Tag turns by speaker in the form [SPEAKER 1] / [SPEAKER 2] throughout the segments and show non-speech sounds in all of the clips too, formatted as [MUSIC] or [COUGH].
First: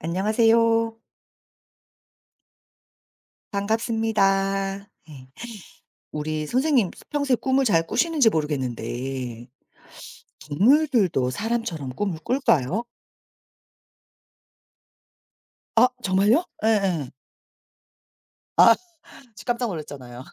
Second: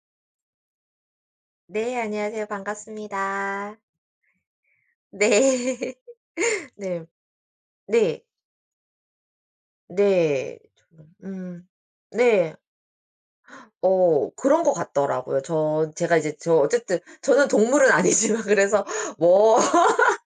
[SPEAKER 1] 안녕하세요.
[SPEAKER 2] 네. 안녕하세요. 반갑습니다.
[SPEAKER 1] 반갑습니다. 예.
[SPEAKER 2] 네.
[SPEAKER 1] 우리
[SPEAKER 2] [LAUGHS]
[SPEAKER 1] 선생님
[SPEAKER 2] 네.
[SPEAKER 1] 평소에 꿈을 잘
[SPEAKER 2] 네.
[SPEAKER 1] 꾸시는지 모르겠는데
[SPEAKER 2] 네. 저는
[SPEAKER 1] 동물들도 사람처럼 꿈을
[SPEAKER 2] 네.
[SPEAKER 1] 꿀까요?
[SPEAKER 2] 그런 것 같더라고요.
[SPEAKER 1] 아
[SPEAKER 2] 전 제가
[SPEAKER 1] 정말요?
[SPEAKER 2] 어쨌든
[SPEAKER 1] 예예.
[SPEAKER 2] 저는 동물은 아니지만 [LAUGHS] 그래서
[SPEAKER 1] 지금
[SPEAKER 2] 뭐
[SPEAKER 1] 깜짝
[SPEAKER 2] [LAUGHS]
[SPEAKER 1] 놀랐잖아요.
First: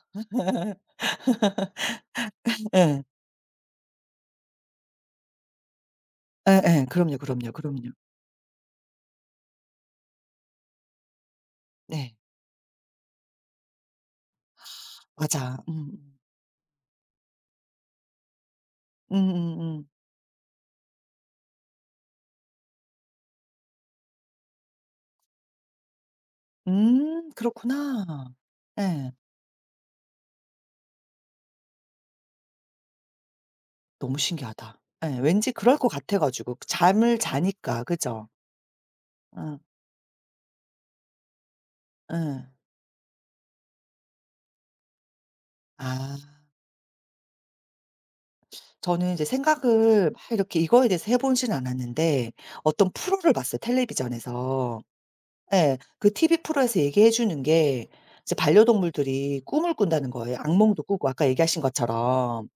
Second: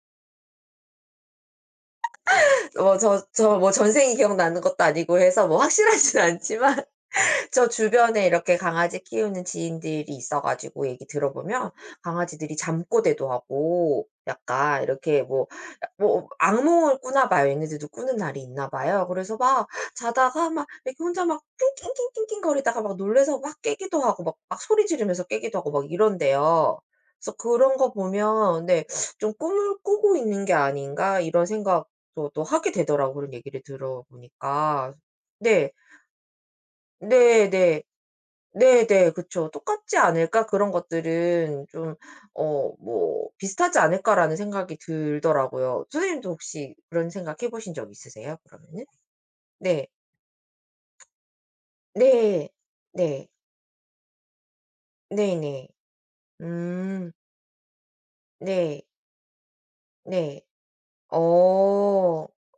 [SPEAKER 1] [LAUGHS]
[SPEAKER 2] 뭐
[SPEAKER 1] 예.
[SPEAKER 2] 뭐 전생이 기억나는 것도 아니고 해서 뭐 확실하진 [LAUGHS] 않지만
[SPEAKER 1] 예예. 그럼요, 그럼요,
[SPEAKER 2] 저
[SPEAKER 1] 그럼요.
[SPEAKER 2] 주변에 이렇게 강아지 키우는 지인들이 있어 가지고 얘기 들어보면
[SPEAKER 1] 네.
[SPEAKER 2] 강아지들이 잠꼬대도 하고 약간 이렇게 뭐
[SPEAKER 1] 맞아. 음.
[SPEAKER 2] 뭐 악몽을 꾸나 봐요. 얘네들도 꾸는 날이 있나 봐요. 그래서
[SPEAKER 1] 음음음. 음
[SPEAKER 2] 막
[SPEAKER 1] 음,
[SPEAKER 2] 자다가 막 이렇게 혼자 막 낑낑낑낑낑 거리다가 막 놀라서 막 깨기도 하고 막 막 소리 지르면서 깨기도 하고 막 이런대요. 그래서 그런 거
[SPEAKER 1] 그렇구나.
[SPEAKER 2] 보면 네
[SPEAKER 1] 예.
[SPEAKER 2] '좀 꿈을 꾸고 있는 게 아닌가.' 이런 생각도 또 하게 되더라고요, 그런 얘기를 들어
[SPEAKER 1] 너무 신기하다.
[SPEAKER 2] 보니까.
[SPEAKER 1] 예. 왠지
[SPEAKER 2] 네.
[SPEAKER 1] 그럴 것 같아 가지고 잠을
[SPEAKER 2] 네네.
[SPEAKER 1] 자니까. 그죠?
[SPEAKER 2] 네네. 그쵸.
[SPEAKER 1] 응
[SPEAKER 2] '똑같지 않을까? 그런 것들은 좀
[SPEAKER 1] 응
[SPEAKER 2] 뭐 비슷하지 않을까?'라는 생각이 들더라고요.
[SPEAKER 1] 아.
[SPEAKER 2] 선생님도 혹시 그런 생각 해 보신 적 있으세요 그러면은?
[SPEAKER 1] 저는 이제
[SPEAKER 2] 네.
[SPEAKER 1] 생각을 막 이렇게 이거에 대해서 해 보진 않았는데
[SPEAKER 2] 네.
[SPEAKER 1] 어떤
[SPEAKER 2] 네.
[SPEAKER 1] 프로를 봤어요 텔레비전에서.
[SPEAKER 2] 네네.
[SPEAKER 1] 예. 그 TV 프로에서 얘기해
[SPEAKER 2] 음.
[SPEAKER 1] 주는 게 이제
[SPEAKER 2] 네.
[SPEAKER 1] 반려동물들이 꿈을 꾼다는 거예요.
[SPEAKER 2] 네.
[SPEAKER 1] 악몽도 꾸고 아까 얘기하신
[SPEAKER 2] 어.
[SPEAKER 1] 것처럼.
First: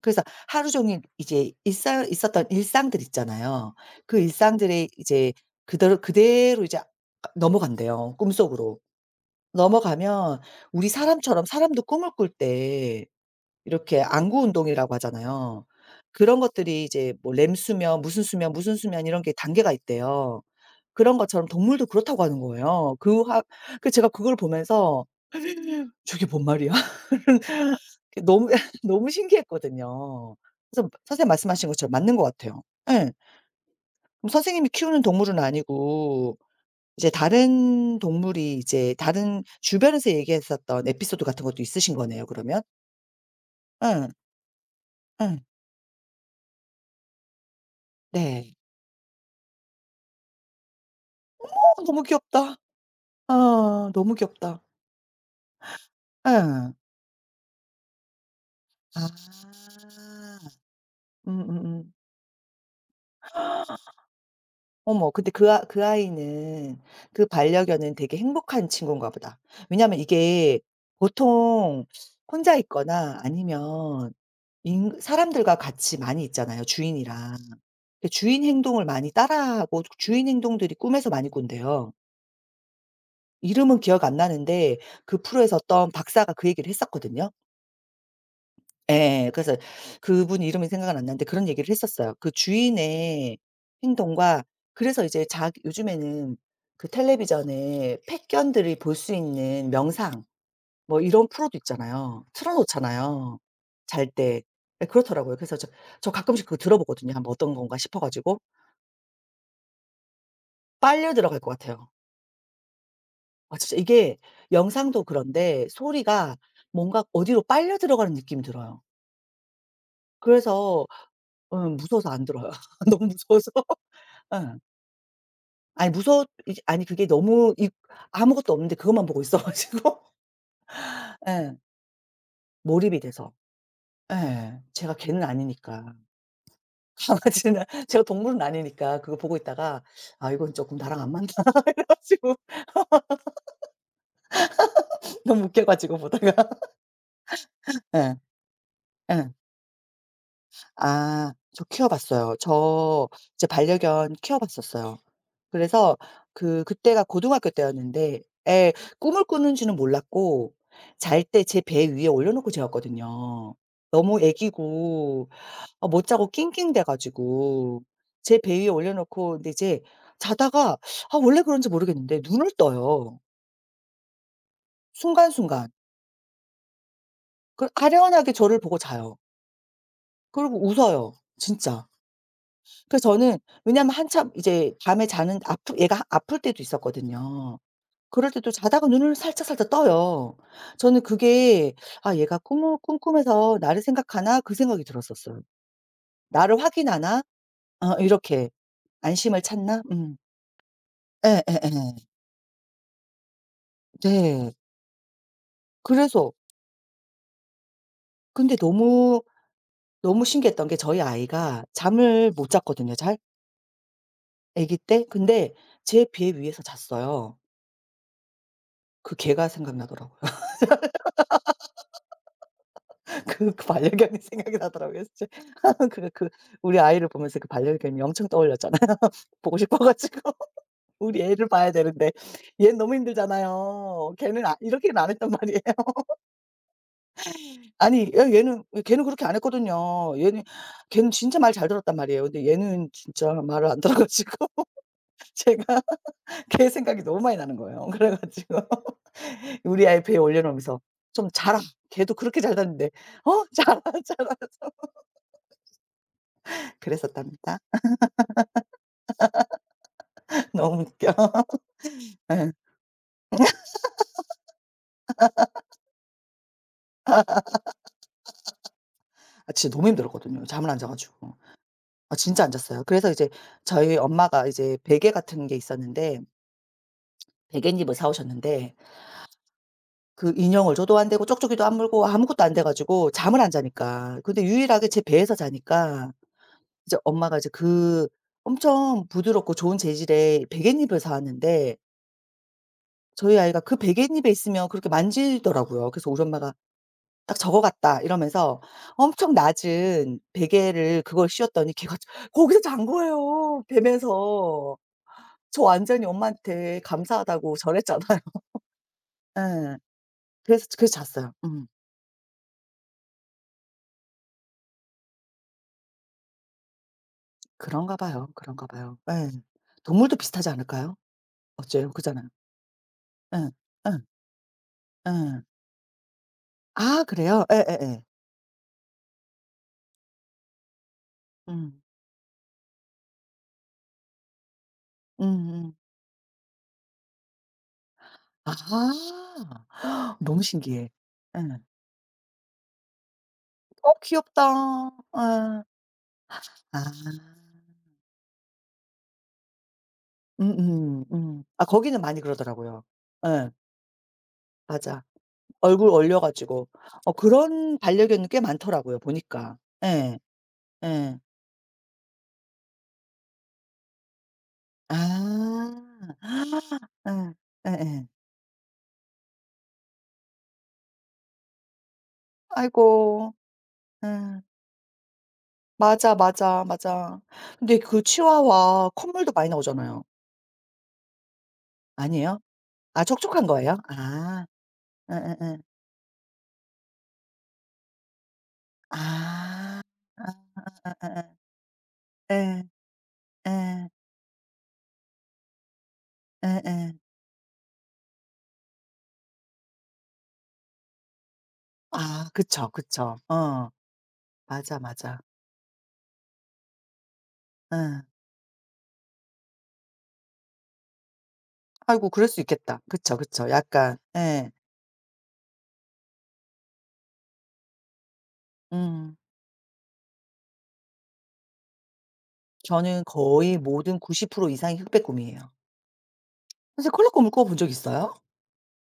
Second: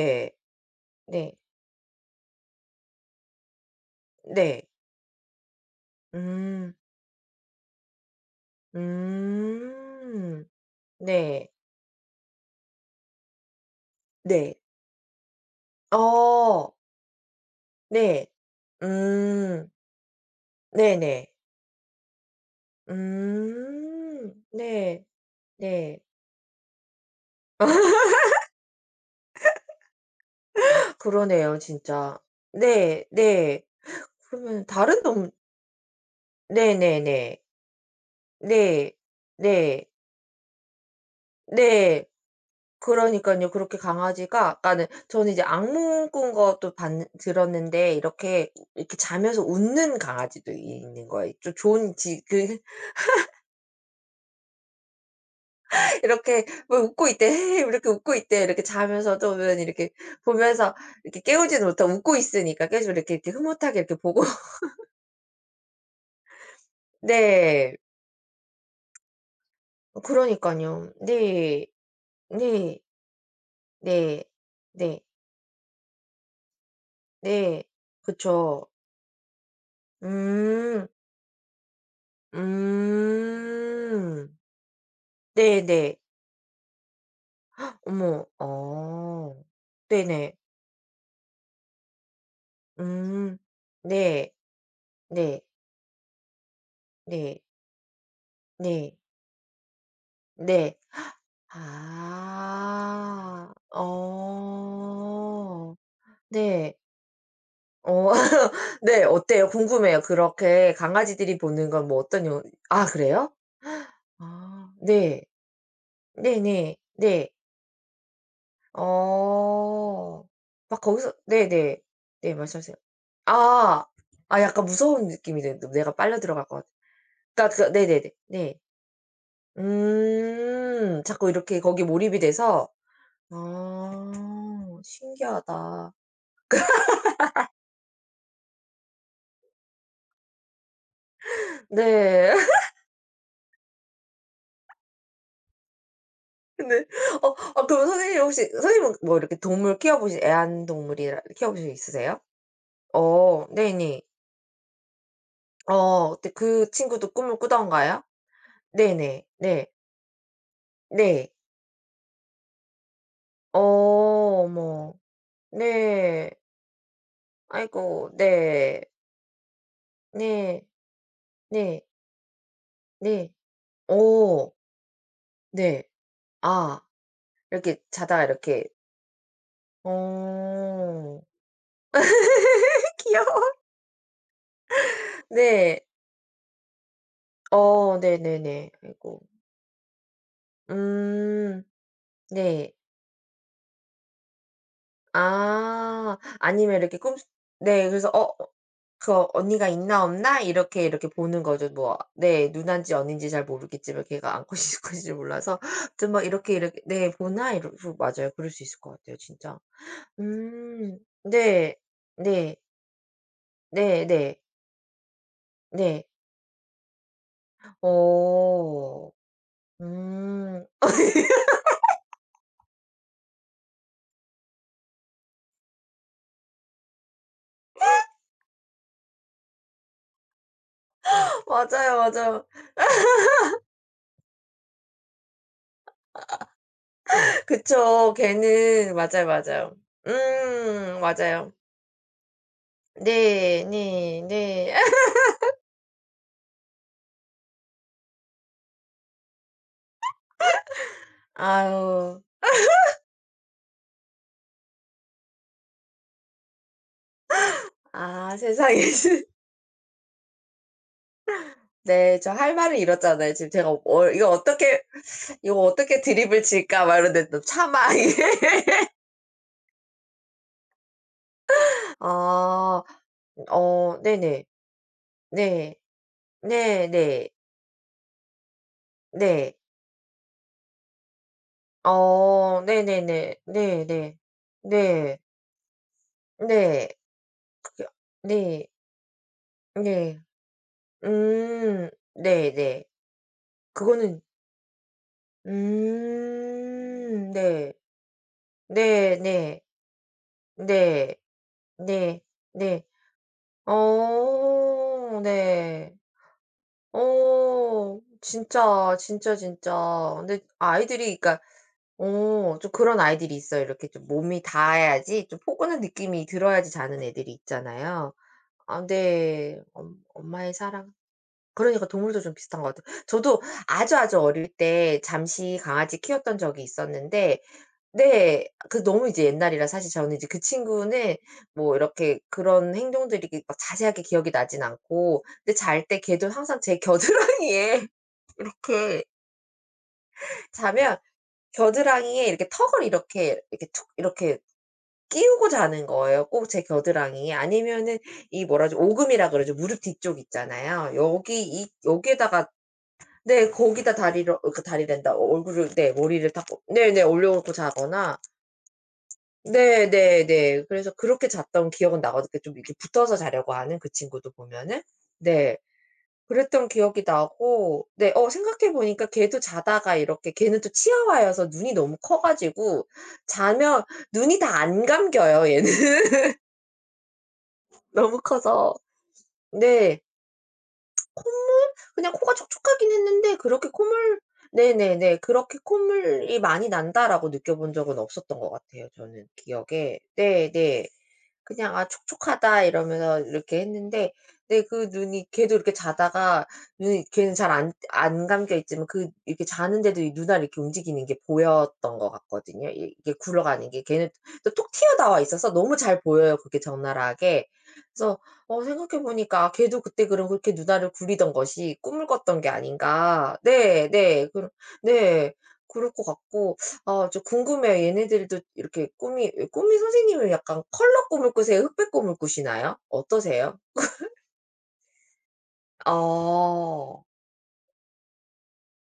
[SPEAKER 1] 그래서 하루 종일
[SPEAKER 2] 네.
[SPEAKER 1] 이제 일상 있었던 일상들 있잖아요. 그
[SPEAKER 2] 네.
[SPEAKER 1] 일상들에 이제 그대로 그대로
[SPEAKER 2] 음.
[SPEAKER 1] 이제 넘어간대요 꿈속으로. 넘어가면
[SPEAKER 2] 음.
[SPEAKER 1] 우리 사람처럼
[SPEAKER 2] 네.
[SPEAKER 1] 사람도 꿈을 꿀때 이렇게 안구
[SPEAKER 2] 네.
[SPEAKER 1] 운동이라고 하잖아요. 그런
[SPEAKER 2] 어.
[SPEAKER 1] 것들이 이제 뭐 렘 수면, 무슨
[SPEAKER 2] 네.
[SPEAKER 1] 수면, 무슨 수면 이런 게
[SPEAKER 2] 음.
[SPEAKER 1] 단계가 있대요. 그런
[SPEAKER 2] 네네.
[SPEAKER 1] 것처럼 동물도 그렇다고 하는 거예요. 그 하 그 제가
[SPEAKER 2] 음.
[SPEAKER 1] 그걸
[SPEAKER 2] 네.
[SPEAKER 1] 보면서 [LAUGHS]
[SPEAKER 2] 네.
[SPEAKER 1] '저게 뭔 말이야?'
[SPEAKER 2] [LAUGHS]
[SPEAKER 1] 그 너무 [LAUGHS] 너무 신기했거든요. 그래서 선생님
[SPEAKER 2] 그러네요
[SPEAKER 1] 말씀하신 것처럼 맞는
[SPEAKER 2] 진짜.
[SPEAKER 1] 것 같아요.
[SPEAKER 2] 네.
[SPEAKER 1] 예.
[SPEAKER 2] 네.
[SPEAKER 1] 그럼
[SPEAKER 2] 그러면
[SPEAKER 1] 선생님이 키우는
[SPEAKER 2] 다른 동
[SPEAKER 1] 동물은 아니고
[SPEAKER 2] 네네네.
[SPEAKER 1] 이제
[SPEAKER 2] 네.
[SPEAKER 1] 다른 동물이
[SPEAKER 2] 네.
[SPEAKER 1] 이제 다른
[SPEAKER 2] 네.
[SPEAKER 1] 주변에서 얘기했었던 에피소드 같은
[SPEAKER 2] 네,
[SPEAKER 1] 것도 있으신
[SPEAKER 2] 네.
[SPEAKER 1] 거네요 그러면.
[SPEAKER 2] 그러니깐요. 그렇게
[SPEAKER 1] 예.
[SPEAKER 2] 강아지가 그러니까는 저는
[SPEAKER 1] 예.
[SPEAKER 2] 이제 악몽 꾼 것도 봤는 들었는데 이렇게
[SPEAKER 1] 네.
[SPEAKER 2] 이렇게 자면서 웃는 강아지도 있는 거예요. 좀
[SPEAKER 1] 어
[SPEAKER 2] 좋은
[SPEAKER 1] 너무
[SPEAKER 2] 지
[SPEAKER 1] 귀엽다.
[SPEAKER 2] 그
[SPEAKER 1] 아 너무 귀엽다.
[SPEAKER 2] [LAUGHS] 이렇게
[SPEAKER 1] 예.
[SPEAKER 2] 막 웃고 있대. [LAUGHS] "헤헤." 이렇게 웃고 있대. 이렇게
[SPEAKER 1] 아.
[SPEAKER 2] 자면서도 보면 이렇게 보면서 이렇게 깨우지는
[SPEAKER 1] 음음음.
[SPEAKER 2] 못하고 웃고 있으니까 계속 이렇게, 이렇게 흐뭇하게 이렇게 보고
[SPEAKER 1] 어머 근데 그 아 그 아이는 그
[SPEAKER 2] 네.
[SPEAKER 1] 반려견은 되게 행복한 친구인가 보다. 왜냐하면 이게
[SPEAKER 2] 그러니깐요. 네.
[SPEAKER 1] 보통 혼자
[SPEAKER 2] 네.
[SPEAKER 1] 있거나 아니면
[SPEAKER 2] 네.
[SPEAKER 1] 인
[SPEAKER 2] 네.
[SPEAKER 1] 사람들과 같이 많이 있잖아요, 주인이랑.
[SPEAKER 2] 네.
[SPEAKER 1] 그 주인
[SPEAKER 2] 그쵸.
[SPEAKER 1] 행동을 많이 따라하고 주인 행동들이
[SPEAKER 2] 음.
[SPEAKER 1] 꿈에서 많이 꾼대요. 이름은 기억 안
[SPEAKER 2] 음.
[SPEAKER 1] 나는데 그 프로에서 어떤
[SPEAKER 2] 네네.
[SPEAKER 1] 박사가 그 얘기를 했었거든요.
[SPEAKER 2] 어머.
[SPEAKER 1] 예.
[SPEAKER 2] 어.
[SPEAKER 1] 그래서
[SPEAKER 2] 네네.
[SPEAKER 1] 그분 이 름이 생각은 안 나는데 그런 얘기를 했었어요. 그 주인의
[SPEAKER 2] 음. 네.
[SPEAKER 1] 행동과 그래서 이제
[SPEAKER 2] 네.
[SPEAKER 1] 자기 요즘에는 그
[SPEAKER 2] 네.
[SPEAKER 1] 텔레비전에 패견들이 볼
[SPEAKER 2] 네.
[SPEAKER 1] 수 있는 명상
[SPEAKER 2] 네.
[SPEAKER 1] 뭐 이런 프로도 있잖아요. 틀어 놓잖아요,
[SPEAKER 2] 아.
[SPEAKER 1] 잘 때. 예 그렇더라고요. 그래서 저
[SPEAKER 2] 어.
[SPEAKER 1] 저 가끔씩 그거
[SPEAKER 2] 네.
[SPEAKER 1] 들어보거든요, 한번 어떤 건가 싶어
[SPEAKER 2] 어.
[SPEAKER 1] 가지고.
[SPEAKER 2] [LAUGHS] 네. 어때요? 궁금해요. 그렇게
[SPEAKER 1] 빨려
[SPEAKER 2] 강아지들이
[SPEAKER 1] 들어갈 것
[SPEAKER 2] 보는
[SPEAKER 1] 같아요.
[SPEAKER 2] 건 뭐 어떤 요 아 그래요?
[SPEAKER 1] 아 진짜 이게
[SPEAKER 2] 아
[SPEAKER 1] 영상도
[SPEAKER 2] 네.
[SPEAKER 1] 그런데 소리가
[SPEAKER 2] 네네.
[SPEAKER 1] 뭔가
[SPEAKER 2] 네.
[SPEAKER 1] 어디로 빨려 들어가는 느낌이 들어요.
[SPEAKER 2] 어. 막
[SPEAKER 1] 그래서
[SPEAKER 2] 거기서 네네.
[SPEAKER 1] 무서워서 안
[SPEAKER 2] 네
[SPEAKER 1] 들어요.
[SPEAKER 2] 말씀하세요.
[SPEAKER 1] [LAUGHS] 너무 무서워서.
[SPEAKER 2] 아. 아
[SPEAKER 1] 예.
[SPEAKER 2] 약간 무서운 느낌이 드는
[SPEAKER 1] 아니
[SPEAKER 2] 내가
[SPEAKER 1] 무
[SPEAKER 2] 빨려
[SPEAKER 1] 서
[SPEAKER 2] 들어갈 것
[SPEAKER 1] 이제
[SPEAKER 2] 같아.
[SPEAKER 1] 아니 그게 너무
[SPEAKER 2] 그러니까
[SPEAKER 1] 이
[SPEAKER 2] 그 네네네.
[SPEAKER 1] 아무것도
[SPEAKER 2] 네.
[SPEAKER 1] 없는데 그것만 보고 있어 가지고
[SPEAKER 2] 음.
[SPEAKER 1] [LAUGHS]
[SPEAKER 2] 자꾸
[SPEAKER 1] 예.
[SPEAKER 2] 이렇게 거기에 몰입이 돼서
[SPEAKER 1] 몰입이 돼서.
[SPEAKER 2] 아
[SPEAKER 1] 예. 제가 개는
[SPEAKER 2] 신기하다.
[SPEAKER 1] 아니니까. [LAUGHS] 강아지나 제가 동물은 아니니까 그거 보고 있다가 '아 이건 쪼끔 나랑 안 맞나.' [LAUGHS] 그래
[SPEAKER 2] 네.
[SPEAKER 1] 가지고
[SPEAKER 2] [LAUGHS]
[SPEAKER 1] 너무 웃겨 가지고 보다가
[SPEAKER 2] 네. 아 그럼
[SPEAKER 1] [LAUGHS] 예.
[SPEAKER 2] 선생님 혹시 선생님은 뭐
[SPEAKER 1] 예.
[SPEAKER 2] 이렇게 동물 키워보신 애완동물이라
[SPEAKER 1] 아 저
[SPEAKER 2] 키워보신 적
[SPEAKER 1] 키워
[SPEAKER 2] 있으세요?
[SPEAKER 1] 봤어요. 저
[SPEAKER 2] 어
[SPEAKER 1] 이제
[SPEAKER 2] 네네.
[SPEAKER 1] 반려견 키워 봤었어요.
[SPEAKER 2] 어
[SPEAKER 1] 그래서
[SPEAKER 2] 어때
[SPEAKER 1] 그
[SPEAKER 2] 그
[SPEAKER 1] 그때가
[SPEAKER 2] 친구도 꿈을
[SPEAKER 1] 고등학교
[SPEAKER 2] 꾸던가요?
[SPEAKER 1] 때였는데 예 꿈을
[SPEAKER 2] 네네. 네.
[SPEAKER 1] 꾸는지는 몰랐고 잘
[SPEAKER 2] 네.
[SPEAKER 1] 때 제 배 위에 올려놓고 재웠거든요.
[SPEAKER 2] 어
[SPEAKER 1] 너무
[SPEAKER 2] 어머.
[SPEAKER 1] 애기고 아 못 자고
[SPEAKER 2] 네.
[SPEAKER 1] 낑낑대 가지고
[SPEAKER 2] 아이고
[SPEAKER 1] 제 배 위에
[SPEAKER 2] 네.
[SPEAKER 1] 올려놓고 근데 이제
[SPEAKER 2] 네.
[SPEAKER 1] 자다가 아 원래 그런지
[SPEAKER 2] 네.
[SPEAKER 1] 모르겠는데 눈을 떠요
[SPEAKER 2] 네. 어
[SPEAKER 1] 순간순간.
[SPEAKER 2] 네. 아
[SPEAKER 1] 그
[SPEAKER 2] 이렇게 자다가
[SPEAKER 1] 아련하게 저를
[SPEAKER 2] 이렇게
[SPEAKER 1] 보고 자요. 그리고 웃어요
[SPEAKER 2] 어.
[SPEAKER 1] 진짜.
[SPEAKER 2] [LAUGHS]
[SPEAKER 1] 그래서 저는
[SPEAKER 2] 귀여워.
[SPEAKER 1] 왜냐하면 한참 이제 밤에 자는 아프
[SPEAKER 2] 네.
[SPEAKER 1] 얘가 아플 때도 있었거든요.
[SPEAKER 2] 어
[SPEAKER 1] 그럴 때 또
[SPEAKER 2] 네네네.
[SPEAKER 1] 자다가 눈을
[SPEAKER 2] 아이고.
[SPEAKER 1] 살짝살짝 떠요. 저는
[SPEAKER 2] 음.
[SPEAKER 1] 그게 '아 얘가
[SPEAKER 2] 네.
[SPEAKER 1] 꿈을 꿈꾸면서 나를 생각하나?' 그 생각이 들었었어요.
[SPEAKER 2] 아.
[SPEAKER 1] '나를
[SPEAKER 2] 아니면 이렇게 꿈
[SPEAKER 1] 확인하나?'
[SPEAKER 2] 네
[SPEAKER 1] 어
[SPEAKER 2] 그래서
[SPEAKER 1] 이렇게.
[SPEAKER 2] 그
[SPEAKER 1] '안심을
[SPEAKER 2] 언니가
[SPEAKER 1] 찾나?'
[SPEAKER 2] 있나
[SPEAKER 1] 음.
[SPEAKER 2] 없나 이렇게, 이렇게 보는 거죠.
[SPEAKER 1] 예예예.
[SPEAKER 2] 뭐 네 누난지 언니인지 잘 모르겠지만 걔가
[SPEAKER 1] 네.
[SPEAKER 2] 안고 있을지 [LAUGHS] 몰라서 좀 막
[SPEAKER 1] 그래서
[SPEAKER 2] 이렇게, 이렇게 '네 보나?' 이러고 맞아요. 그럴
[SPEAKER 1] 근데
[SPEAKER 2] 수 있을 것 같아요
[SPEAKER 1] 너무,
[SPEAKER 2] 진짜.
[SPEAKER 1] 너무 신기했던 게
[SPEAKER 2] 음.
[SPEAKER 1] 저희 아이가
[SPEAKER 2] 네.
[SPEAKER 1] 잠을 못
[SPEAKER 2] 네.
[SPEAKER 1] 잤거든요 잘,
[SPEAKER 2] 네네.
[SPEAKER 1] 아기 때. 근데 제
[SPEAKER 2] 네.
[SPEAKER 1] 배 위에서 잤어요.
[SPEAKER 2] 오오오오
[SPEAKER 1] 그 걔가 생각나더라고요.
[SPEAKER 2] 음.
[SPEAKER 1] [LAUGHS] 그 반려견이 생각이 나더라고요 진짜. [LAUGHS] 그 그 우리 아이를 보면서 그 반려견이 엄청 떠올렸잖아요 [LAUGHS] 보고 싶어 가지고. 우리
[SPEAKER 2] [LAUGHS]
[SPEAKER 1] 애를 봐야
[SPEAKER 2] 맞아요,
[SPEAKER 1] 되는데
[SPEAKER 2] 맞아요.
[SPEAKER 1] 얘는 너무 힘들잖아요. 걔는 아 이렇게는 안 했단 말이에요. [LAUGHS] 아니
[SPEAKER 2] 그쵸.
[SPEAKER 1] 예 얘는 예
[SPEAKER 2] 걔는
[SPEAKER 1] 걔는 그렇게
[SPEAKER 2] 맞아요,
[SPEAKER 1] 안
[SPEAKER 2] 맞아요.
[SPEAKER 1] 했거든요. 얘는 걔는 진짜 말
[SPEAKER 2] 맞아요.
[SPEAKER 1] 잘 들었단 말이에요. 근데 얘는 진짜
[SPEAKER 2] 네.
[SPEAKER 1] 말을 안 들어
[SPEAKER 2] 네.
[SPEAKER 1] 가지고
[SPEAKER 2] 네.
[SPEAKER 1] [LAUGHS] 제가 걔 생각이 너무 많이 나는 거예요. [LAUGHS] 그래 가지고 우리 아이 배에 올려놓으면서 "좀 자라. 걔도
[SPEAKER 2] 아유.
[SPEAKER 1] 그렇게 잘 잤는데 어 자라, [LAUGHS] 자라." 그랬었답니다.
[SPEAKER 2] 아 세상에. [LAUGHS]
[SPEAKER 1] 너무 웃겨. [LAUGHS]
[SPEAKER 2] 네. 저
[SPEAKER 1] 예.
[SPEAKER 2] 할 말을 잃었잖아요. 지금 제가 이거 어떻게 이거 어떻게 드립을 칠까 막 이러는데 또 차마 [LAUGHS] 이게
[SPEAKER 1] 아 진짜 너무 힘들었거든요 잠을 안 자 가지고. 아 진짜 안 잤어요.
[SPEAKER 2] 아.
[SPEAKER 1] 그래서 이제 저희
[SPEAKER 2] 어 네네.
[SPEAKER 1] 엄마가 이제 베개 같은 게
[SPEAKER 2] 네.
[SPEAKER 1] 있었는데
[SPEAKER 2] 네네. 네.
[SPEAKER 1] 백엔잎을 사 오셨는데
[SPEAKER 2] 네.
[SPEAKER 1] 그 인형을 줘도 안 되고 쪽쪽이도 안 물고 아무것도 안
[SPEAKER 2] 어
[SPEAKER 1] 돼 가지고
[SPEAKER 2] 네네네.
[SPEAKER 1] 잠을 안
[SPEAKER 2] 네네. 네.
[SPEAKER 1] 자니까. 근데 유일하게 제 배에서 자니까
[SPEAKER 2] 네.
[SPEAKER 1] 이제 엄마가 이제 그
[SPEAKER 2] 네.
[SPEAKER 1] 엄청 부드럽고 좋은
[SPEAKER 2] 네, 네. 그게 네.
[SPEAKER 1] 재질의 백엔잎을
[SPEAKER 2] 네.
[SPEAKER 1] 사 왔는데
[SPEAKER 2] 음. 네네.
[SPEAKER 1] 저희 아이가 그
[SPEAKER 2] 그거는
[SPEAKER 1] 백엔잎에 있으면 그렇게 만지더라고요. 그래서 우리 엄마가 "딱 저거
[SPEAKER 2] 네.
[SPEAKER 1] 같다." 이러면서 엄청
[SPEAKER 2] 네네.
[SPEAKER 1] 낮은 베개를
[SPEAKER 2] 네. 네.
[SPEAKER 1] 그걸 씌웠더니 걔가
[SPEAKER 2] 네.
[SPEAKER 1] 거기서
[SPEAKER 2] 네.
[SPEAKER 1] 잔 거예요, 베면서.
[SPEAKER 2] 어
[SPEAKER 1] 저
[SPEAKER 2] 네.
[SPEAKER 1] 완전히 엄마한테 감사하다고
[SPEAKER 2] 어
[SPEAKER 1] [LAUGHS] 절했잖아요.
[SPEAKER 2] 진짜, 진짜,
[SPEAKER 1] 예.
[SPEAKER 2] 진짜. 근데
[SPEAKER 1] 그래서 그래서
[SPEAKER 2] 아이들이
[SPEAKER 1] 잤어요.
[SPEAKER 2] 그러니까
[SPEAKER 1] 음.
[SPEAKER 2] 좀 그런 아이들이 있어요. 이렇게 좀 몸이 닿아야지 좀 포근한 느낌이 들어야지 자는 애들이
[SPEAKER 1] 그런가
[SPEAKER 2] 있잖아요.
[SPEAKER 1] 봐요, 그런가
[SPEAKER 2] 아
[SPEAKER 1] 봐요. 예.
[SPEAKER 2] 네. 엄
[SPEAKER 1] 동물도 비슷하지
[SPEAKER 2] 엄마의 사랑.
[SPEAKER 1] 않을까요?
[SPEAKER 2] 그러니까
[SPEAKER 1] 어째요?
[SPEAKER 2] 동물도
[SPEAKER 1] 그잖아요.
[SPEAKER 2] 좀 비슷한 것 같아요.
[SPEAKER 1] 예.
[SPEAKER 2] 저도 아주,
[SPEAKER 1] 예.
[SPEAKER 2] 아주 어릴 때
[SPEAKER 1] 예.
[SPEAKER 2] 잠시 강아지 키웠던 적이
[SPEAKER 1] 아
[SPEAKER 2] 있었는데
[SPEAKER 1] 그래요? 예예예.
[SPEAKER 2] 네. 그 너무 이제 옛날이라 사실 저는 이제 그 친구는 뭐
[SPEAKER 1] 음.
[SPEAKER 2] 이렇게 그런 행동들이 이렇게 막 자세하게 기억이 나진 않고 근데
[SPEAKER 1] 음음.
[SPEAKER 2] 잘 때 걔도 항상 제 겨드랑이에 [LAUGHS]
[SPEAKER 1] 아.
[SPEAKER 2] 이렇게
[SPEAKER 1] [GASPS] 너무 신기해. 예.
[SPEAKER 2] 자면 겨드랑이에 이렇게 턱을 이렇게 툭
[SPEAKER 1] 어
[SPEAKER 2] 이렇게
[SPEAKER 1] 귀엽다.
[SPEAKER 2] 끼우고
[SPEAKER 1] 예.
[SPEAKER 2] 자는 거예요, 꼭 제
[SPEAKER 1] 아.
[SPEAKER 2] 겨드랑이에. 아니면은 이 뭐라 그죠 오금이라 그러죠. 무릎 뒤쪽 있잖아요.
[SPEAKER 1] 음음 음.
[SPEAKER 2] 여기
[SPEAKER 1] 아
[SPEAKER 2] 이
[SPEAKER 1] 거기는 많이
[SPEAKER 2] 여기에다가
[SPEAKER 1] 그러더라고요. 예.
[SPEAKER 2] 네. 거기다 다리를 그러니까
[SPEAKER 1] 맞아.
[SPEAKER 2] 다리란다. 얼굴을
[SPEAKER 1] 얼굴
[SPEAKER 2] 네.
[SPEAKER 1] 올려
[SPEAKER 2] 머리를 딱
[SPEAKER 1] 가지고.
[SPEAKER 2] 네네.
[SPEAKER 1] 어
[SPEAKER 2] 올려 놓고
[SPEAKER 1] 그런
[SPEAKER 2] 자거나
[SPEAKER 1] 반려견이 꽤 많더라고요 보니까.
[SPEAKER 2] 네
[SPEAKER 1] 예.
[SPEAKER 2] 네 네. 그래서
[SPEAKER 1] 예.
[SPEAKER 2] 그렇게 잤던 기억은 나거든요. 그 좀 이렇게 붙어서 자려고 하는 그 친구도 보면은.
[SPEAKER 1] 아.
[SPEAKER 2] 네. 그랬던 기억이
[SPEAKER 1] 예.
[SPEAKER 2] 나고
[SPEAKER 1] 예예.
[SPEAKER 2] 생각해 보니까 걔도 자다가 이렇게 걔는 또 치아와여서 눈이 너무 커 가지고
[SPEAKER 1] 아이고.
[SPEAKER 2] 자면 눈이
[SPEAKER 1] 예.
[SPEAKER 2] 다 안 감겨요 얘는. [LAUGHS]
[SPEAKER 1] 맞아, 맞아, 맞아. 근데 그
[SPEAKER 2] 너무 커서.
[SPEAKER 1] 치와와 콧물도 많이
[SPEAKER 2] 네.
[SPEAKER 1] 나오잖아요.
[SPEAKER 2] 콧물 그냥 코가
[SPEAKER 1] 아니에요?
[SPEAKER 2] 촉촉하긴
[SPEAKER 1] 아
[SPEAKER 2] 했는데
[SPEAKER 1] 촉촉한
[SPEAKER 2] 그렇게
[SPEAKER 1] 거예요?
[SPEAKER 2] 콧물
[SPEAKER 1] 아.
[SPEAKER 2] 네네네.
[SPEAKER 1] 응응응
[SPEAKER 2] 그렇게 '콧물이 많이 난다.'라고 느껴본 적은 없었던 것 같아요 저는
[SPEAKER 1] 아.
[SPEAKER 2] 기억에. 네 네.
[SPEAKER 1] 아아아아.
[SPEAKER 2] 그냥 '아
[SPEAKER 1] 예.
[SPEAKER 2] 촉촉하다.' 이러면서 이렇게
[SPEAKER 1] 예.
[SPEAKER 2] 했는데 근데 그 눈이 걔도 이렇게 자다가
[SPEAKER 1] 예예.
[SPEAKER 2] 눈이 걔는 잘 안 감겨 있지만 그 이렇게 자는데도 이 눈알 이렇게 움직이는 게 보였던 것
[SPEAKER 1] 아
[SPEAKER 2] 같거든요.
[SPEAKER 1] 그쵸,
[SPEAKER 2] 이 이게
[SPEAKER 1] 그쵸. 어.
[SPEAKER 2] 굴러가는 게 걔는 또 톡
[SPEAKER 1] 맞아, 맞아.
[SPEAKER 2] 튀어나와 있어서 너무 잘 보여요 그게 적나라하게.
[SPEAKER 1] 예.
[SPEAKER 2] 그래서 생각해 보니까 '아 걔도 그때 그럼 그렇게 눈알을 굴리던 것이 꿈을
[SPEAKER 1] 아이고 그럴 수
[SPEAKER 2] 꿨던 게
[SPEAKER 1] 있겠다. 그쵸,
[SPEAKER 2] 아닌가.'
[SPEAKER 1] 그쵸.
[SPEAKER 2] 네
[SPEAKER 1] 약간
[SPEAKER 2] 네. 그러
[SPEAKER 1] 예.
[SPEAKER 2] 네. 그럴 것 같고 아 저 궁금해요. 얘네들도 이렇게
[SPEAKER 1] 음.
[SPEAKER 2] 꿈이 선생님은 약간 컬러 꿈을 꾸세요? 흑백 꿈을 꾸시나요?
[SPEAKER 1] 저는 거의
[SPEAKER 2] 어떠세요?
[SPEAKER 1] 모든 90% 이상이 흑백곰이에요.
[SPEAKER 2] 아.
[SPEAKER 1] 선생님 컬러 곰을 꾸어 본 적 있어요?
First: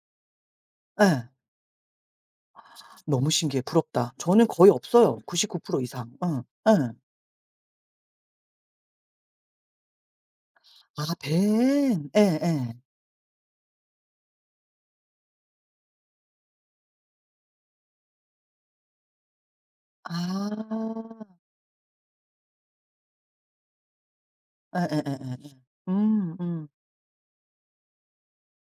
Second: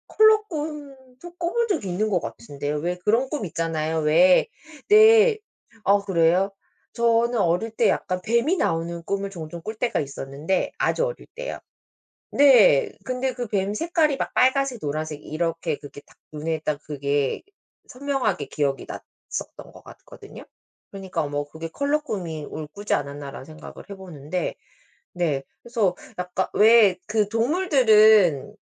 [SPEAKER 2] 컬러
[SPEAKER 1] 예.
[SPEAKER 2] 꿈도 꿔본 적이 있는 것 같은데요. 왜 그런
[SPEAKER 1] 너무
[SPEAKER 2] 꿈
[SPEAKER 1] 신기해.
[SPEAKER 2] 있잖아요.
[SPEAKER 1] 부럽다. 저는
[SPEAKER 2] 왜
[SPEAKER 1] 거의 없어요.
[SPEAKER 2] 내
[SPEAKER 1] 99%
[SPEAKER 2] 아
[SPEAKER 1] 이상. 응.
[SPEAKER 2] 그래요?
[SPEAKER 1] 예.
[SPEAKER 2] 저는 어릴 때 약간 뱀이 나오는 꿈을 종종 꿀 때가 있었는데 아주
[SPEAKER 1] 아
[SPEAKER 2] 어릴 때요.
[SPEAKER 1] 밴. 예예.
[SPEAKER 2] 네. 근데 그 뱀 색깔이 막 빨간색, 노란색 이렇게 그게 딱 눈에 딱 그게 선명하게 기억이 났었던 것 같거든요.
[SPEAKER 1] 아.
[SPEAKER 2] 그러니까 뭐 '그게 컬러 꿈이 올 꾸지 않았나.'라는 생각을 해 보는데 네
[SPEAKER 1] 예예예예예.
[SPEAKER 2] 그래서
[SPEAKER 1] 음
[SPEAKER 2] 약간
[SPEAKER 1] 음.
[SPEAKER 2] 왜 그 동물들은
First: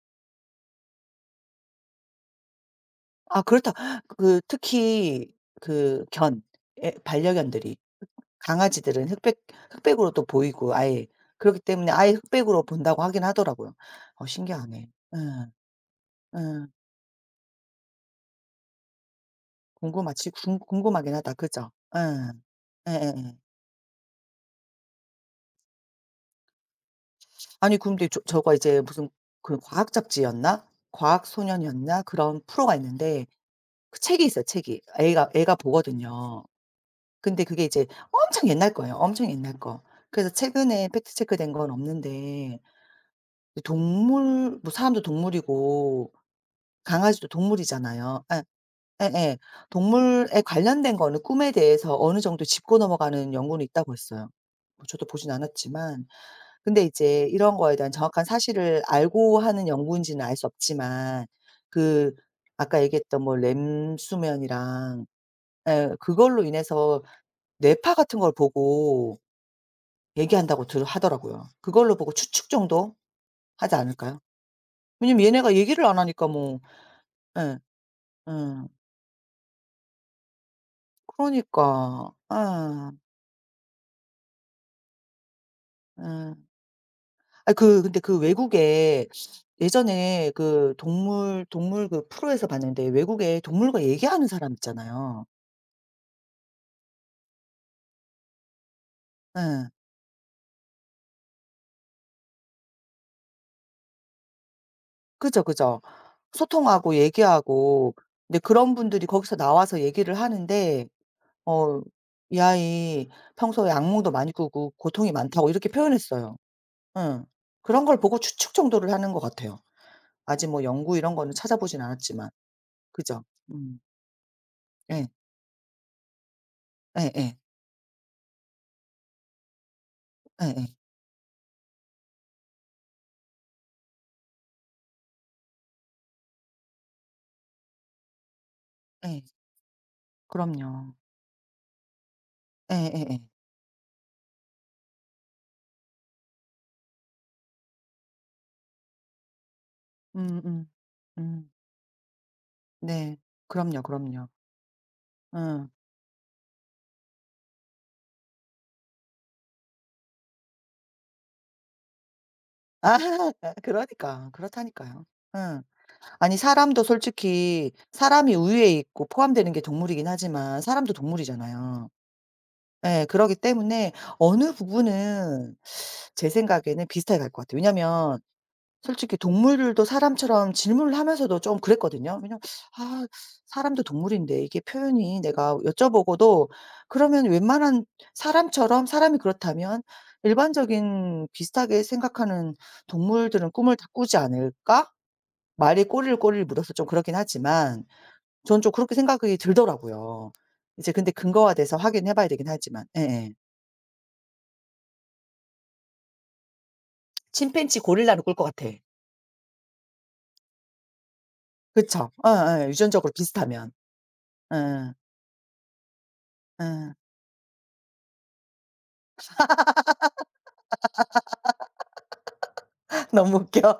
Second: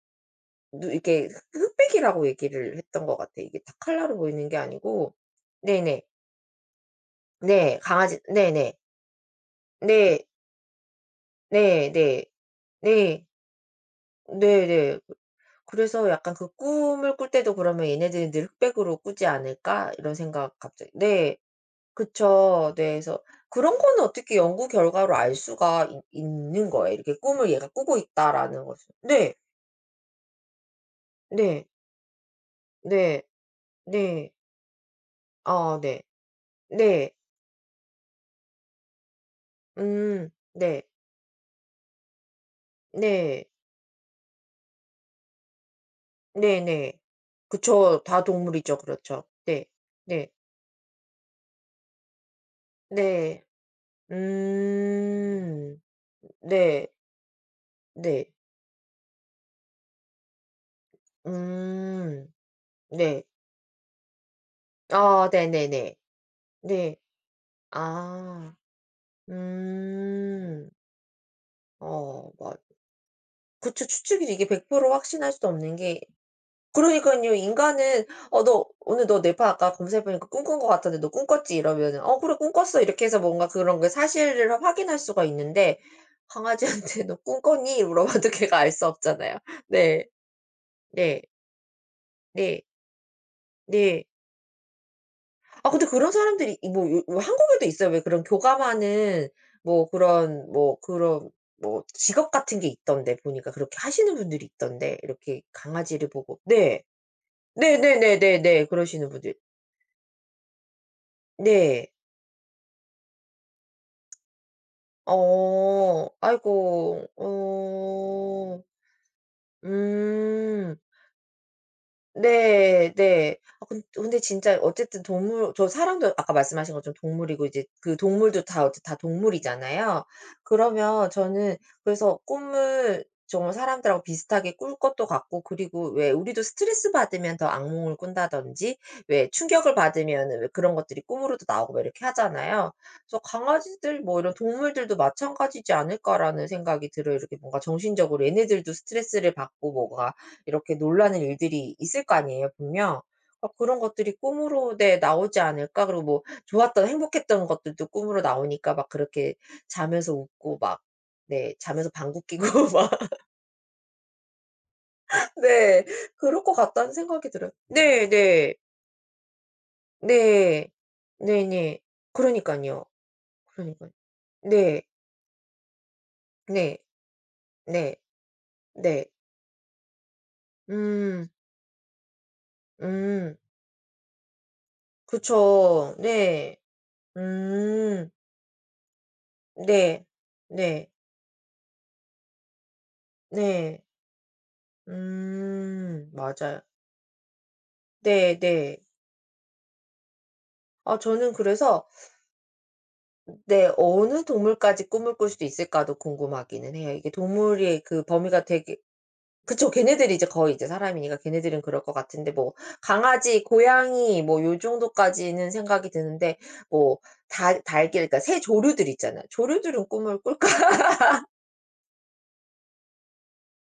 [SPEAKER 2] 누 이렇게 흑 흑백이라고 얘기를 했던 것
[SPEAKER 1] 아
[SPEAKER 2] 같아요. 이게
[SPEAKER 1] 그렇다.
[SPEAKER 2] 다 컬러로
[SPEAKER 1] 그
[SPEAKER 2] 보이는 게 아니고
[SPEAKER 1] 특히
[SPEAKER 2] 네네.
[SPEAKER 1] 그 견 예 반려견들이
[SPEAKER 2] 네. 강아지 네네.
[SPEAKER 1] 강아지들은 흑백 흑백으로
[SPEAKER 2] 네.
[SPEAKER 1] 또 보이고 아예 그렇기 때문에
[SPEAKER 2] 네네.
[SPEAKER 1] 아예
[SPEAKER 2] 네.
[SPEAKER 1] 흑백으로 본다고 하긴
[SPEAKER 2] 네.
[SPEAKER 1] 하더라고요. 어 신기하네.
[SPEAKER 2] 네네.
[SPEAKER 1] 예.
[SPEAKER 2] 그래서 약간 그
[SPEAKER 1] 예.
[SPEAKER 2] 꿈을 꿀 때도 그러면 '얘네들이 늑백으로 꾸지 않을까?' 이런
[SPEAKER 1] 궁금하지 궁
[SPEAKER 2] 생각 갑자기
[SPEAKER 1] 궁금하긴 하다.
[SPEAKER 2] 네.
[SPEAKER 1] 그죠?
[SPEAKER 2] 그쵸.
[SPEAKER 1] 예.
[SPEAKER 2] 네. 그래서
[SPEAKER 1] 예예예.
[SPEAKER 2] 그런 거는 어떻게 연구 결과로 알 수가 있 있는 거예요. 이렇게 '꿈을 얘가
[SPEAKER 1] 아니
[SPEAKER 2] 꾸고
[SPEAKER 1] 근데 저가
[SPEAKER 2] 있다.'라는
[SPEAKER 1] 이제
[SPEAKER 2] 것을.
[SPEAKER 1] 무슨
[SPEAKER 2] 네.
[SPEAKER 1] 그 과학 잡지였나? 과학
[SPEAKER 2] 네.
[SPEAKER 1] 소년이었나? 그런 프로가
[SPEAKER 2] 네.
[SPEAKER 1] 있는데 그 책이
[SPEAKER 2] 네.
[SPEAKER 1] 있어요, 책이. 애가 애가
[SPEAKER 2] 아 네.
[SPEAKER 1] 보거든요.
[SPEAKER 2] 네.
[SPEAKER 1] 근데 그게 이제 엄청 옛날 거예요, 엄청 옛날 거. 그래서
[SPEAKER 2] 음. 네.
[SPEAKER 1] 최근에 팩트 체크된 건 없는데
[SPEAKER 2] 네.
[SPEAKER 1] 동물 뭐 사람도 동물이고
[SPEAKER 2] 네 네.
[SPEAKER 1] 강아지도
[SPEAKER 2] 그쵸. 다
[SPEAKER 1] 동물이잖아요. 예.
[SPEAKER 2] 동물이죠. 그렇죠.
[SPEAKER 1] 예예.
[SPEAKER 2] 네. 네.
[SPEAKER 1] 동물에 관련된 거는 꿈에 대해서 어느 정도 짚고 넘어가는
[SPEAKER 2] 네.
[SPEAKER 1] 연구는 있다고 했어요. 뭐 저도 보진
[SPEAKER 2] 음.
[SPEAKER 1] 않았지만. 근데
[SPEAKER 2] 네.
[SPEAKER 1] 이제 이런 거에 대한 정확한
[SPEAKER 2] 네.
[SPEAKER 1] 사실을 알고 하는 연구인지는 알 수 없지만 그
[SPEAKER 2] 음.
[SPEAKER 1] 아까 얘기했던
[SPEAKER 2] 네.
[SPEAKER 1] 뭐 램수면이랑
[SPEAKER 2] 아
[SPEAKER 1] 예.
[SPEAKER 2] 네네네.
[SPEAKER 1] 그걸로
[SPEAKER 2] 네.
[SPEAKER 1] 인해서 뇌파 같은 걸
[SPEAKER 2] 아.
[SPEAKER 1] 보고 얘기한다고
[SPEAKER 2] 음.
[SPEAKER 1] 들 하더라고요. 그걸로 보고
[SPEAKER 2] 어
[SPEAKER 1] 추측
[SPEAKER 2] 맞
[SPEAKER 1] 정도 하지
[SPEAKER 2] 그쵸.
[SPEAKER 1] 않을까요?
[SPEAKER 2] 추측이 이게 100%
[SPEAKER 1] 왜냐면
[SPEAKER 2] 확신할 수도
[SPEAKER 1] 얘네가
[SPEAKER 2] 없는
[SPEAKER 1] 얘기를 안
[SPEAKER 2] 게
[SPEAKER 1] 하니까 뭐
[SPEAKER 2] 그러니깐요.
[SPEAKER 1] 예.
[SPEAKER 2] 인간은
[SPEAKER 1] 예.
[SPEAKER 2] "어 너 오늘 너 뇌파 아까 검사해 보니까 꿈꾼 것 같던데 너 꿈꿨지?" 이러면은
[SPEAKER 1] 그러니까.
[SPEAKER 2] "어 그래 꿈꿨어."
[SPEAKER 1] 예.
[SPEAKER 2] 이렇게 해서 뭔가 그런 게 사실을 확인할 수가 있는데
[SPEAKER 1] 예.
[SPEAKER 2] 강아지한테 [LAUGHS] "너
[SPEAKER 1] 아 그
[SPEAKER 2] 꿈꿨니?"
[SPEAKER 1] 근데 그
[SPEAKER 2] 물어봐도 걔가 알 수
[SPEAKER 1] 외국에
[SPEAKER 2] 없잖아요. 네.
[SPEAKER 1] 예전에 그
[SPEAKER 2] 네.
[SPEAKER 1] 동물 동물 그 프로에서
[SPEAKER 2] 네.
[SPEAKER 1] 봤는데 외국에 동물과
[SPEAKER 2] 네.
[SPEAKER 1] 얘기하는 사람 있잖아요.
[SPEAKER 2] 아 근데 그런 사람들이 이 뭐 요 뭐 한국에도 있어요. 왜 그런 교감하는
[SPEAKER 1] 예.
[SPEAKER 2] 뭐 그런 뭐 그런 뭐 직업 같은 게 있던데 보니까 그렇게 하시는 분들이 있던데
[SPEAKER 1] 그죠,
[SPEAKER 2] 이렇게
[SPEAKER 1] 그죠.
[SPEAKER 2] 강아지를 보고 네.
[SPEAKER 1] 소통하고 얘기하고 근데
[SPEAKER 2] 네네네네네.
[SPEAKER 1] 그런 분들이
[SPEAKER 2] 그러시는 분들
[SPEAKER 1] 거기서 나와서 얘기를 하는데 어
[SPEAKER 2] 네.
[SPEAKER 1] "이 아이 평소에 악몽도 많이 꾸고 고통이 많다."고 이렇게
[SPEAKER 2] 어.
[SPEAKER 1] 표현했어요.
[SPEAKER 2] 아이고.
[SPEAKER 1] 예. 그런 걸 보고 추측
[SPEAKER 2] 어.
[SPEAKER 1] 정도를 하는 것 같아요. 아직 뭐
[SPEAKER 2] 음.
[SPEAKER 1] 연구 이런 거는 찾아보진 않았지만.
[SPEAKER 2] 네.
[SPEAKER 1] 그죠?
[SPEAKER 2] 네. 아
[SPEAKER 1] 음.
[SPEAKER 2] 근 근데 진짜 어쨌든
[SPEAKER 1] 예.
[SPEAKER 2] 동물 저 사람도 아까 말씀하신 것처럼
[SPEAKER 1] 예예.
[SPEAKER 2] 동물이고 이제 그 동물도 다 어째 다 동물이잖아요.
[SPEAKER 1] 예예. 예.
[SPEAKER 2] 그러면 저는 그래서 꿈을 정말 사람들하고 비슷하게 꿀 것도 같고 그리고 왜 우리도 스트레스 받으면 더 악몽을 꾼다든지
[SPEAKER 1] 예, 예.
[SPEAKER 2] 왜 충격을 받으면 왜 그런
[SPEAKER 1] 그럼요.
[SPEAKER 2] 것들이 꿈으로도 나오고 막 이렇게 하잖아요.
[SPEAKER 1] 예예예.
[SPEAKER 2] 그래서 '강아지들 뭐 이런 동물들도 마찬가지지 않을까.'라는 생각이 들어요. 이렇게 뭔가 정신적으로 얘네들도 스트레스를 받고 뭐가
[SPEAKER 1] 음음. 음. 음,
[SPEAKER 2] 이렇게 놀라는
[SPEAKER 1] 음.
[SPEAKER 2] 일들이 있을 거 아니에요 분명.
[SPEAKER 1] 네.
[SPEAKER 2] 그런
[SPEAKER 1] 그럼요,
[SPEAKER 2] 것들이
[SPEAKER 1] 그럼요.
[SPEAKER 2] 꿈으로 네 나오지
[SPEAKER 1] 응.
[SPEAKER 2] 않을까. 그리고 뭐 좋았던 행복했던 것들도 꿈으로 나오니까 막 그렇게 자면서 웃고 막 네 자면서 방귀 뀌고 [LAUGHS]
[SPEAKER 1] 아
[SPEAKER 2] 막
[SPEAKER 1] [LAUGHS] 그러니까. 그렇다니까요. 응.
[SPEAKER 2] 네
[SPEAKER 1] 아니
[SPEAKER 2] 그럴 것
[SPEAKER 1] 사람도
[SPEAKER 2] 같다는 생각이 들어요.
[SPEAKER 1] 솔직히
[SPEAKER 2] 네네.
[SPEAKER 1] 사람이
[SPEAKER 2] 네.
[SPEAKER 1] 우위에 있고 포함되는 게 동물이긴 하지만
[SPEAKER 2] 네.
[SPEAKER 1] 사람도
[SPEAKER 2] 네네.
[SPEAKER 1] 동물이잖아요.
[SPEAKER 2] 그러니깐요.
[SPEAKER 1] 예. 그러기
[SPEAKER 2] 그러니깐요.
[SPEAKER 1] 때문에 어느
[SPEAKER 2] 네.
[SPEAKER 1] 부분은 제
[SPEAKER 2] 네.
[SPEAKER 1] 생각에는 비슷하게 갈 것 같아요.
[SPEAKER 2] 네.
[SPEAKER 1] 왜냐면
[SPEAKER 2] 네.
[SPEAKER 1] 솔직히 동물들도 사람처럼 질문을
[SPEAKER 2] 음.
[SPEAKER 1] 하면서도 좀 그랬거든요. 왜냐면 아
[SPEAKER 2] 음.
[SPEAKER 1] 사람도 동물인데 이게 표현이 내가
[SPEAKER 2] 그쵸.
[SPEAKER 1] 여쭤보고도
[SPEAKER 2] 네.
[SPEAKER 1] 그러면 웬만한
[SPEAKER 2] 음.
[SPEAKER 1] 사람처럼 사람이 그렇다면
[SPEAKER 2] 네. 네.
[SPEAKER 1] 일반적인 비슷하게 생각하는 동물들은 꿈을
[SPEAKER 2] 네.
[SPEAKER 1] 다 꾸지 않을까? 말이
[SPEAKER 2] 음.
[SPEAKER 1] 꼬리를
[SPEAKER 2] 맞아요.
[SPEAKER 1] 물어서 좀 그렇긴 하지만
[SPEAKER 2] 네
[SPEAKER 1] 저는 좀
[SPEAKER 2] 네.
[SPEAKER 1] 그렇게 생각이 들더라고요. 이제
[SPEAKER 2] 아
[SPEAKER 1] 근데
[SPEAKER 2] 저는
[SPEAKER 1] 근거화돼서
[SPEAKER 2] 그래서
[SPEAKER 1] 확인해 봐야 되긴 하지만. 예예.
[SPEAKER 2] 네 어느 동물까지 꿈을 꿀 수도 있을까도 궁금하기는 해요. 이게
[SPEAKER 1] 침팬치
[SPEAKER 2] 동물의 그
[SPEAKER 1] 고릴라로 꿀 것
[SPEAKER 2] 범위가
[SPEAKER 1] 같아.
[SPEAKER 2] 되게 그쵸. 걔네들이 이제 거의 이제 사람이니까 걔네들은 그럴 것
[SPEAKER 1] 그쵸.
[SPEAKER 2] 같은데 뭐
[SPEAKER 1] 예예. 유전적으로
[SPEAKER 2] 강아지,
[SPEAKER 1] 비슷하면.
[SPEAKER 2] 고양이 뭐 요
[SPEAKER 1] 예예.
[SPEAKER 2] 정도까지는 생각이 드는데
[SPEAKER 1] 예.
[SPEAKER 2] 뭐 달 달걀 그러니까 새 조류들 있잖아요. 조류들은 꿈을 꿀까?
[SPEAKER 1] [LAUGHS] 너무 웃겨.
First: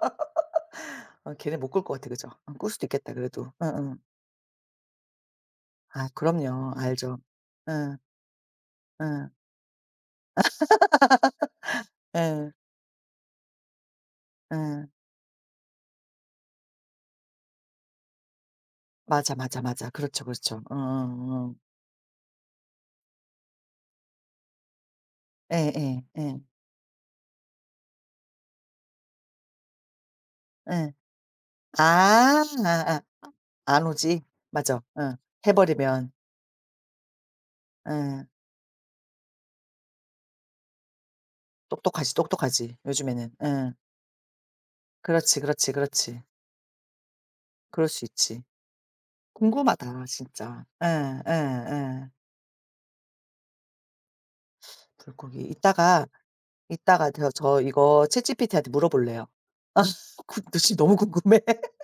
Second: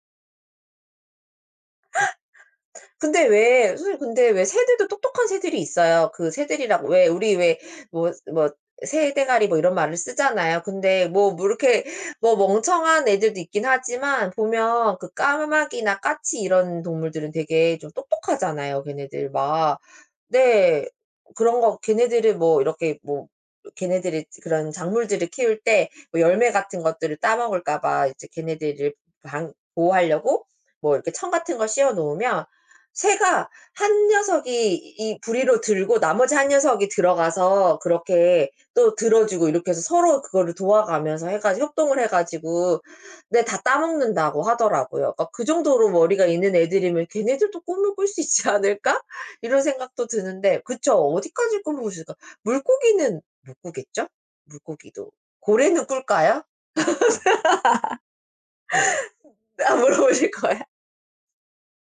[SPEAKER 1] 어 걔네 못 꿀 것 같아. 그죠? 어 꿀 수도 있겠다
[SPEAKER 2] 근데
[SPEAKER 1] 그래도.
[SPEAKER 2] 왜
[SPEAKER 1] 예예.
[SPEAKER 2] 선생님 근데 왜 새들도 똑똑한 새들이
[SPEAKER 1] 아
[SPEAKER 2] 있어요. 그
[SPEAKER 1] 그럼요.
[SPEAKER 2] 새들이라고 왜
[SPEAKER 1] 알죠.
[SPEAKER 2] 우리 왜
[SPEAKER 1] 예.
[SPEAKER 2] 뭐 뭐 새
[SPEAKER 1] 예.
[SPEAKER 2] 대가리 뭐 이런 말을 쓰잖아요. 근데 이렇게 뭐
[SPEAKER 1] 예.
[SPEAKER 2] 멍청한 애들도 있긴 하지만
[SPEAKER 1] 예.
[SPEAKER 2] 보면 그 까마귀나 까치 이런 동물들은 되게 좀 똑똑하잖아요, 걔네들
[SPEAKER 1] 맞아, 맞아,
[SPEAKER 2] 막.
[SPEAKER 1] 맞아. 그렇죠, 그렇죠.
[SPEAKER 2] 네.
[SPEAKER 1] 어어어.
[SPEAKER 2] 그런 거 걔네들을 뭐 이렇게 뭐 걔네들이 그런 작물들을 키울 때
[SPEAKER 1] 예예.
[SPEAKER 2] 뭐
[SPEAKER 1] 예. 예.
[SPEAKER 2] 열매 같은 것들을 따 먹을까 봐 이제 걔네들을 방 보호하려고
[SPEAKER 1] 예, 예.
[SPEAKER 2] 뭐 이렇게 청 같은 걸 씌워
[SPEAKER 1] 아.
[SPEAKER 2] 놓으면
[SPEAKER 1] 아아.
[SPEAKER 2] 새가
[SPEAKER 1] 안
[SPEAKER 2] 한
[SPEAKER 1] 오지.
[SPEAKER 2] 녀석이
[SPEAKER 1] 맞아. 예.
[SPEAKER 2] 이
[SPEAKER 1] 해
[SPEAKER 2] 부리로 들고
[SPEAKER 1] 버리면.
[SPEAKER 2] 나머지 한 녀석이 들어가서
[SPEAKER 1] 예.
[SPEAKER 2] 그렇게 또 들어 주고 이렇게 해서 서로 그거를 도와가면서 해 가지고 협동을 해
[SPEAKER 1] 똑똑하지, 똑똑하지
[SPEAKER 2] 가지고
[SPEAKER 1] 요즘에는.
[SPEAKER 2] 네 다
[SPEAKER 1] 예.
[SPEAKER 2] 따먹는다고 하더라고요. 그러니까
[SPEAKER 1] 그렇지,
[SPEAKER 2] '그
[SPEAKER 1] 그렇지,
[SPEAKER 2] 정도로
[SPEAKER 1] 그렇지.
[SPEAKER 2] 머리가 있는 애들이면 걔네들도
[SPEAKER 1] 그럴
[SPEAKER 2] 꿈을 꿀
[SPEAKER 1] 수
[SPEAKER 2] 수
[SPEAKER 1] 있지.
[SPEAKER 2] 있지 않을까?' 이런
[SPEAKER 1] 궁금하다
[SPEAKER 2] 생각도 드는데
[SPEAKER 1] 진짜. 예
[SPEAKER 2] 그쵸.
[SPEAKER 1] 예
[SPEAKER 2] 어디까지 꿈을 꿀 수
[SPEAKER 1] 예.
[SPEAKER 2] 있을까? 물고기는 못 꾸겠죠? 물고기도.
[SPEAKER 1] 불고기
[SPEAKER 2] 고래는
[SPEAKER 1] 이따가
[SPEAKER 2] 꿀까요?
[SPEAKER 1] 이따가 저 이거 챗GPT한테 물어볼래요.
[SPEAKER 2] [LAUGHS] 아 물어보실
[SPEAKER 1] 그
[SPEAKER 2] 거예요?
[SPEAKER 1] [LAUGHS] 너무 궁금해. [LAUGHS]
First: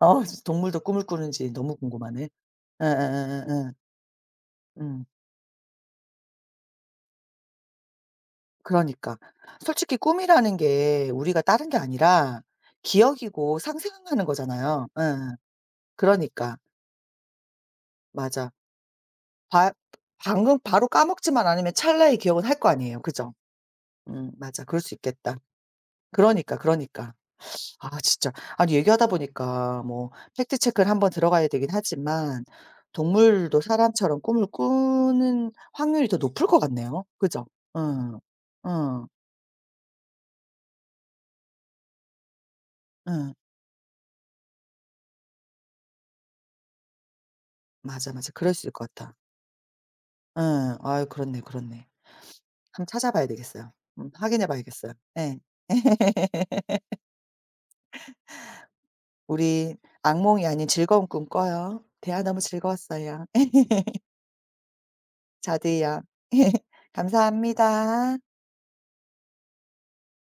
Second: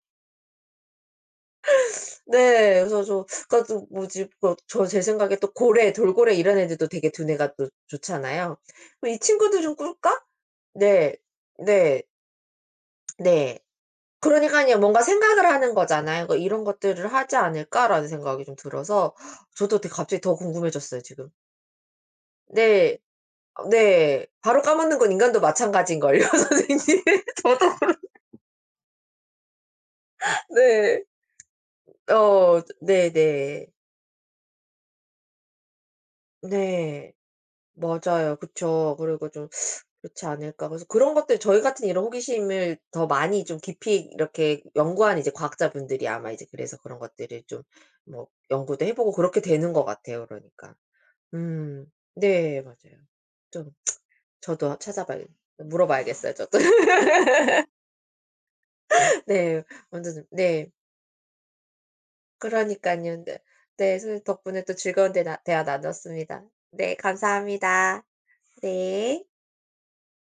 [SPEAKER 1] 아 진짜 동물도 꿈을 꾸는지 너무 궁금하네.
[SPEAKER 2] 네. 그래서 저 그니까
[SPEAKER 1] 예예예예예.
[SPEAKER 2] 또 뭐지 뭐 저 제
[SPEAKER 1] 음
[SPEAKER 2] 생각에 또 고래, 돌고래 이런 애들도 되게 두뇌가 또 좋잖아요. 뭐
[SPEAKER 1] 그러니까.
[SPEAKER 2] '이 친구도 좀
[SPEAKER 1] 솔직히
[SPEAKER 2] 꿀까?'
[SPEAKER 1] 꿈이라는 게
[SPEAKER 2] 네.
[SPEAKER 1] 우리가 다른 게
[SPEAKER 2] 네.
[SPEAKER 1] 아니라 기억이고
[SPEAKER 2] 네.
[SPEAKER 1] 상상하는
[SPEAKER 2] 그러니깐요
[SPEAKER 1] 거잖아요.
[SPEAKER 2] 뭔가
[SPEAKER 1] 예.
[SPEAKER 2] 생각을 하는 거잖아요. 그러니까
[SPEAKER 1] 그러니까.
[SPEAKER 2] '이런 것들을 하지 않을까?'라는 생각이
[SPEAKER 1] 맞아.
[SPEAKER 2] 좀 들어서
[SPEAKER 1] 바
[SPEAKER 2] 저도 되게 갑자기 더
[SPEAKER 1] 방금 바로
[SPEAKER 2] 궁금해졌어요 지금.
[SPEAKER 1] 까먹지만 않으면 찰나의 기억은 할 거
[SPEAKER 2] 네.
[SPEAKER 1] 아니에요. 그죠?
[SPEAKER 2] 어 네. 바로
[SPEAKER 1] 맞아. 그럴 수
[SPEAKER 2] 까먹는 건
[SPEAKER 1] 있겠다.
[SPEAKER 2] 인간도 마찬가지인걸요 [LAUGHS]
[SPEAKER 1] 그러니까,
[SPEAKER 2] 선생님.
[SPEAKER 1] 그러니까.
[SPEAKER 2] 저도
[SPEAKER 1] 아 진짜. 아니 얘기하다 보니까 뭐 팩트 체크를
[SPEAKER 2] 네.
[SPEAKER 1] 한번 들어가야 되긴 하지만
[SPEAKER 2] 어 네네.
[SPEAKER 1] 동물도
[SPEAKER 2] 네.
[SPEAKER 1] 사람처럼 꿈을 꾸는 확률이 더 높을 것 같네요.
[SPEAKER 2] 네.
[SPEAKER 1] 그죠? 응.
[SPEAKER 2] 맞아요. 그쵸.
[SPEAKER 1] 응.
[SPEAKER 2] 그리고 좀 그렇지 않을까. 그래서 그런 것들 저희 같은 이런 호기심을 더
[SPEAKER 1] 응.
[SPEAKER 2] 많이 좀 깊이 이렇게 연구한 이제 과학자분들이 아마 이제 그래서 그런 것들을 좀
[SPEAKER 1] 맞아,
[SPEAKER 2] 뭐
[SPEAKER 1] 맞아. 그럴 수 있을
[SPEAKER 2] 연구도
[SPEAKER 1] 것
[SPEAKER 2] 해 보고
[SPEAKER 1] 같아.
[SPEAKER 2] 그렇게 되는 것 같아요 그러니까.
[SPEAKER 1] 응. 아유 그렇네,
[SPEAKER 2] 음.
[SPEAKER 1] 그렇네.
[SPEAKER 2] 네
[SPEAKER 1] 한번
[SPEAKER 2] 맞아요.
[SPEAKER 1] 찾아봐야
[SPEAKER 2] 좀
[SPEAKER 1] 되겠어요. 확인해
[SPEAKER 2] 저도
[SPEAKER 1] 봐야겠어요.
[SPEAKER 2] 찾아봐야
[SPEAKER 1] 예.
[SPEAKER 2] 물어봐야겠어요 저도. [LAUGHS] 네.
[SPEAKER 1] 우리
[SPEAKER 2] 완전
[SPEAKER 1] 악몽이 아닌
[SPEAKER 2] 네.
[SPEAKER 1] 즐거운 꿈 꿔요. 대화 너무
[SPEAKER 2] 그러니까요
[SPEAKER 1] 즐거웠어요.
[SPEAKER 2] 네.
[SPEAKER 1] [LAUGHS]
[SPEAKER 2] 네. 선생님 덕분에 또 즐거운 대 대화
[SPEAKER 1] 저도요.
[SPEAKER 2] 나눴습니다.
[SPEAKER 1] [LAUGHS]
[SPEAKER 2] 네 감사합니다.
[SPEAKER 1] 감사합니다.
[SPEAKER 2] 네.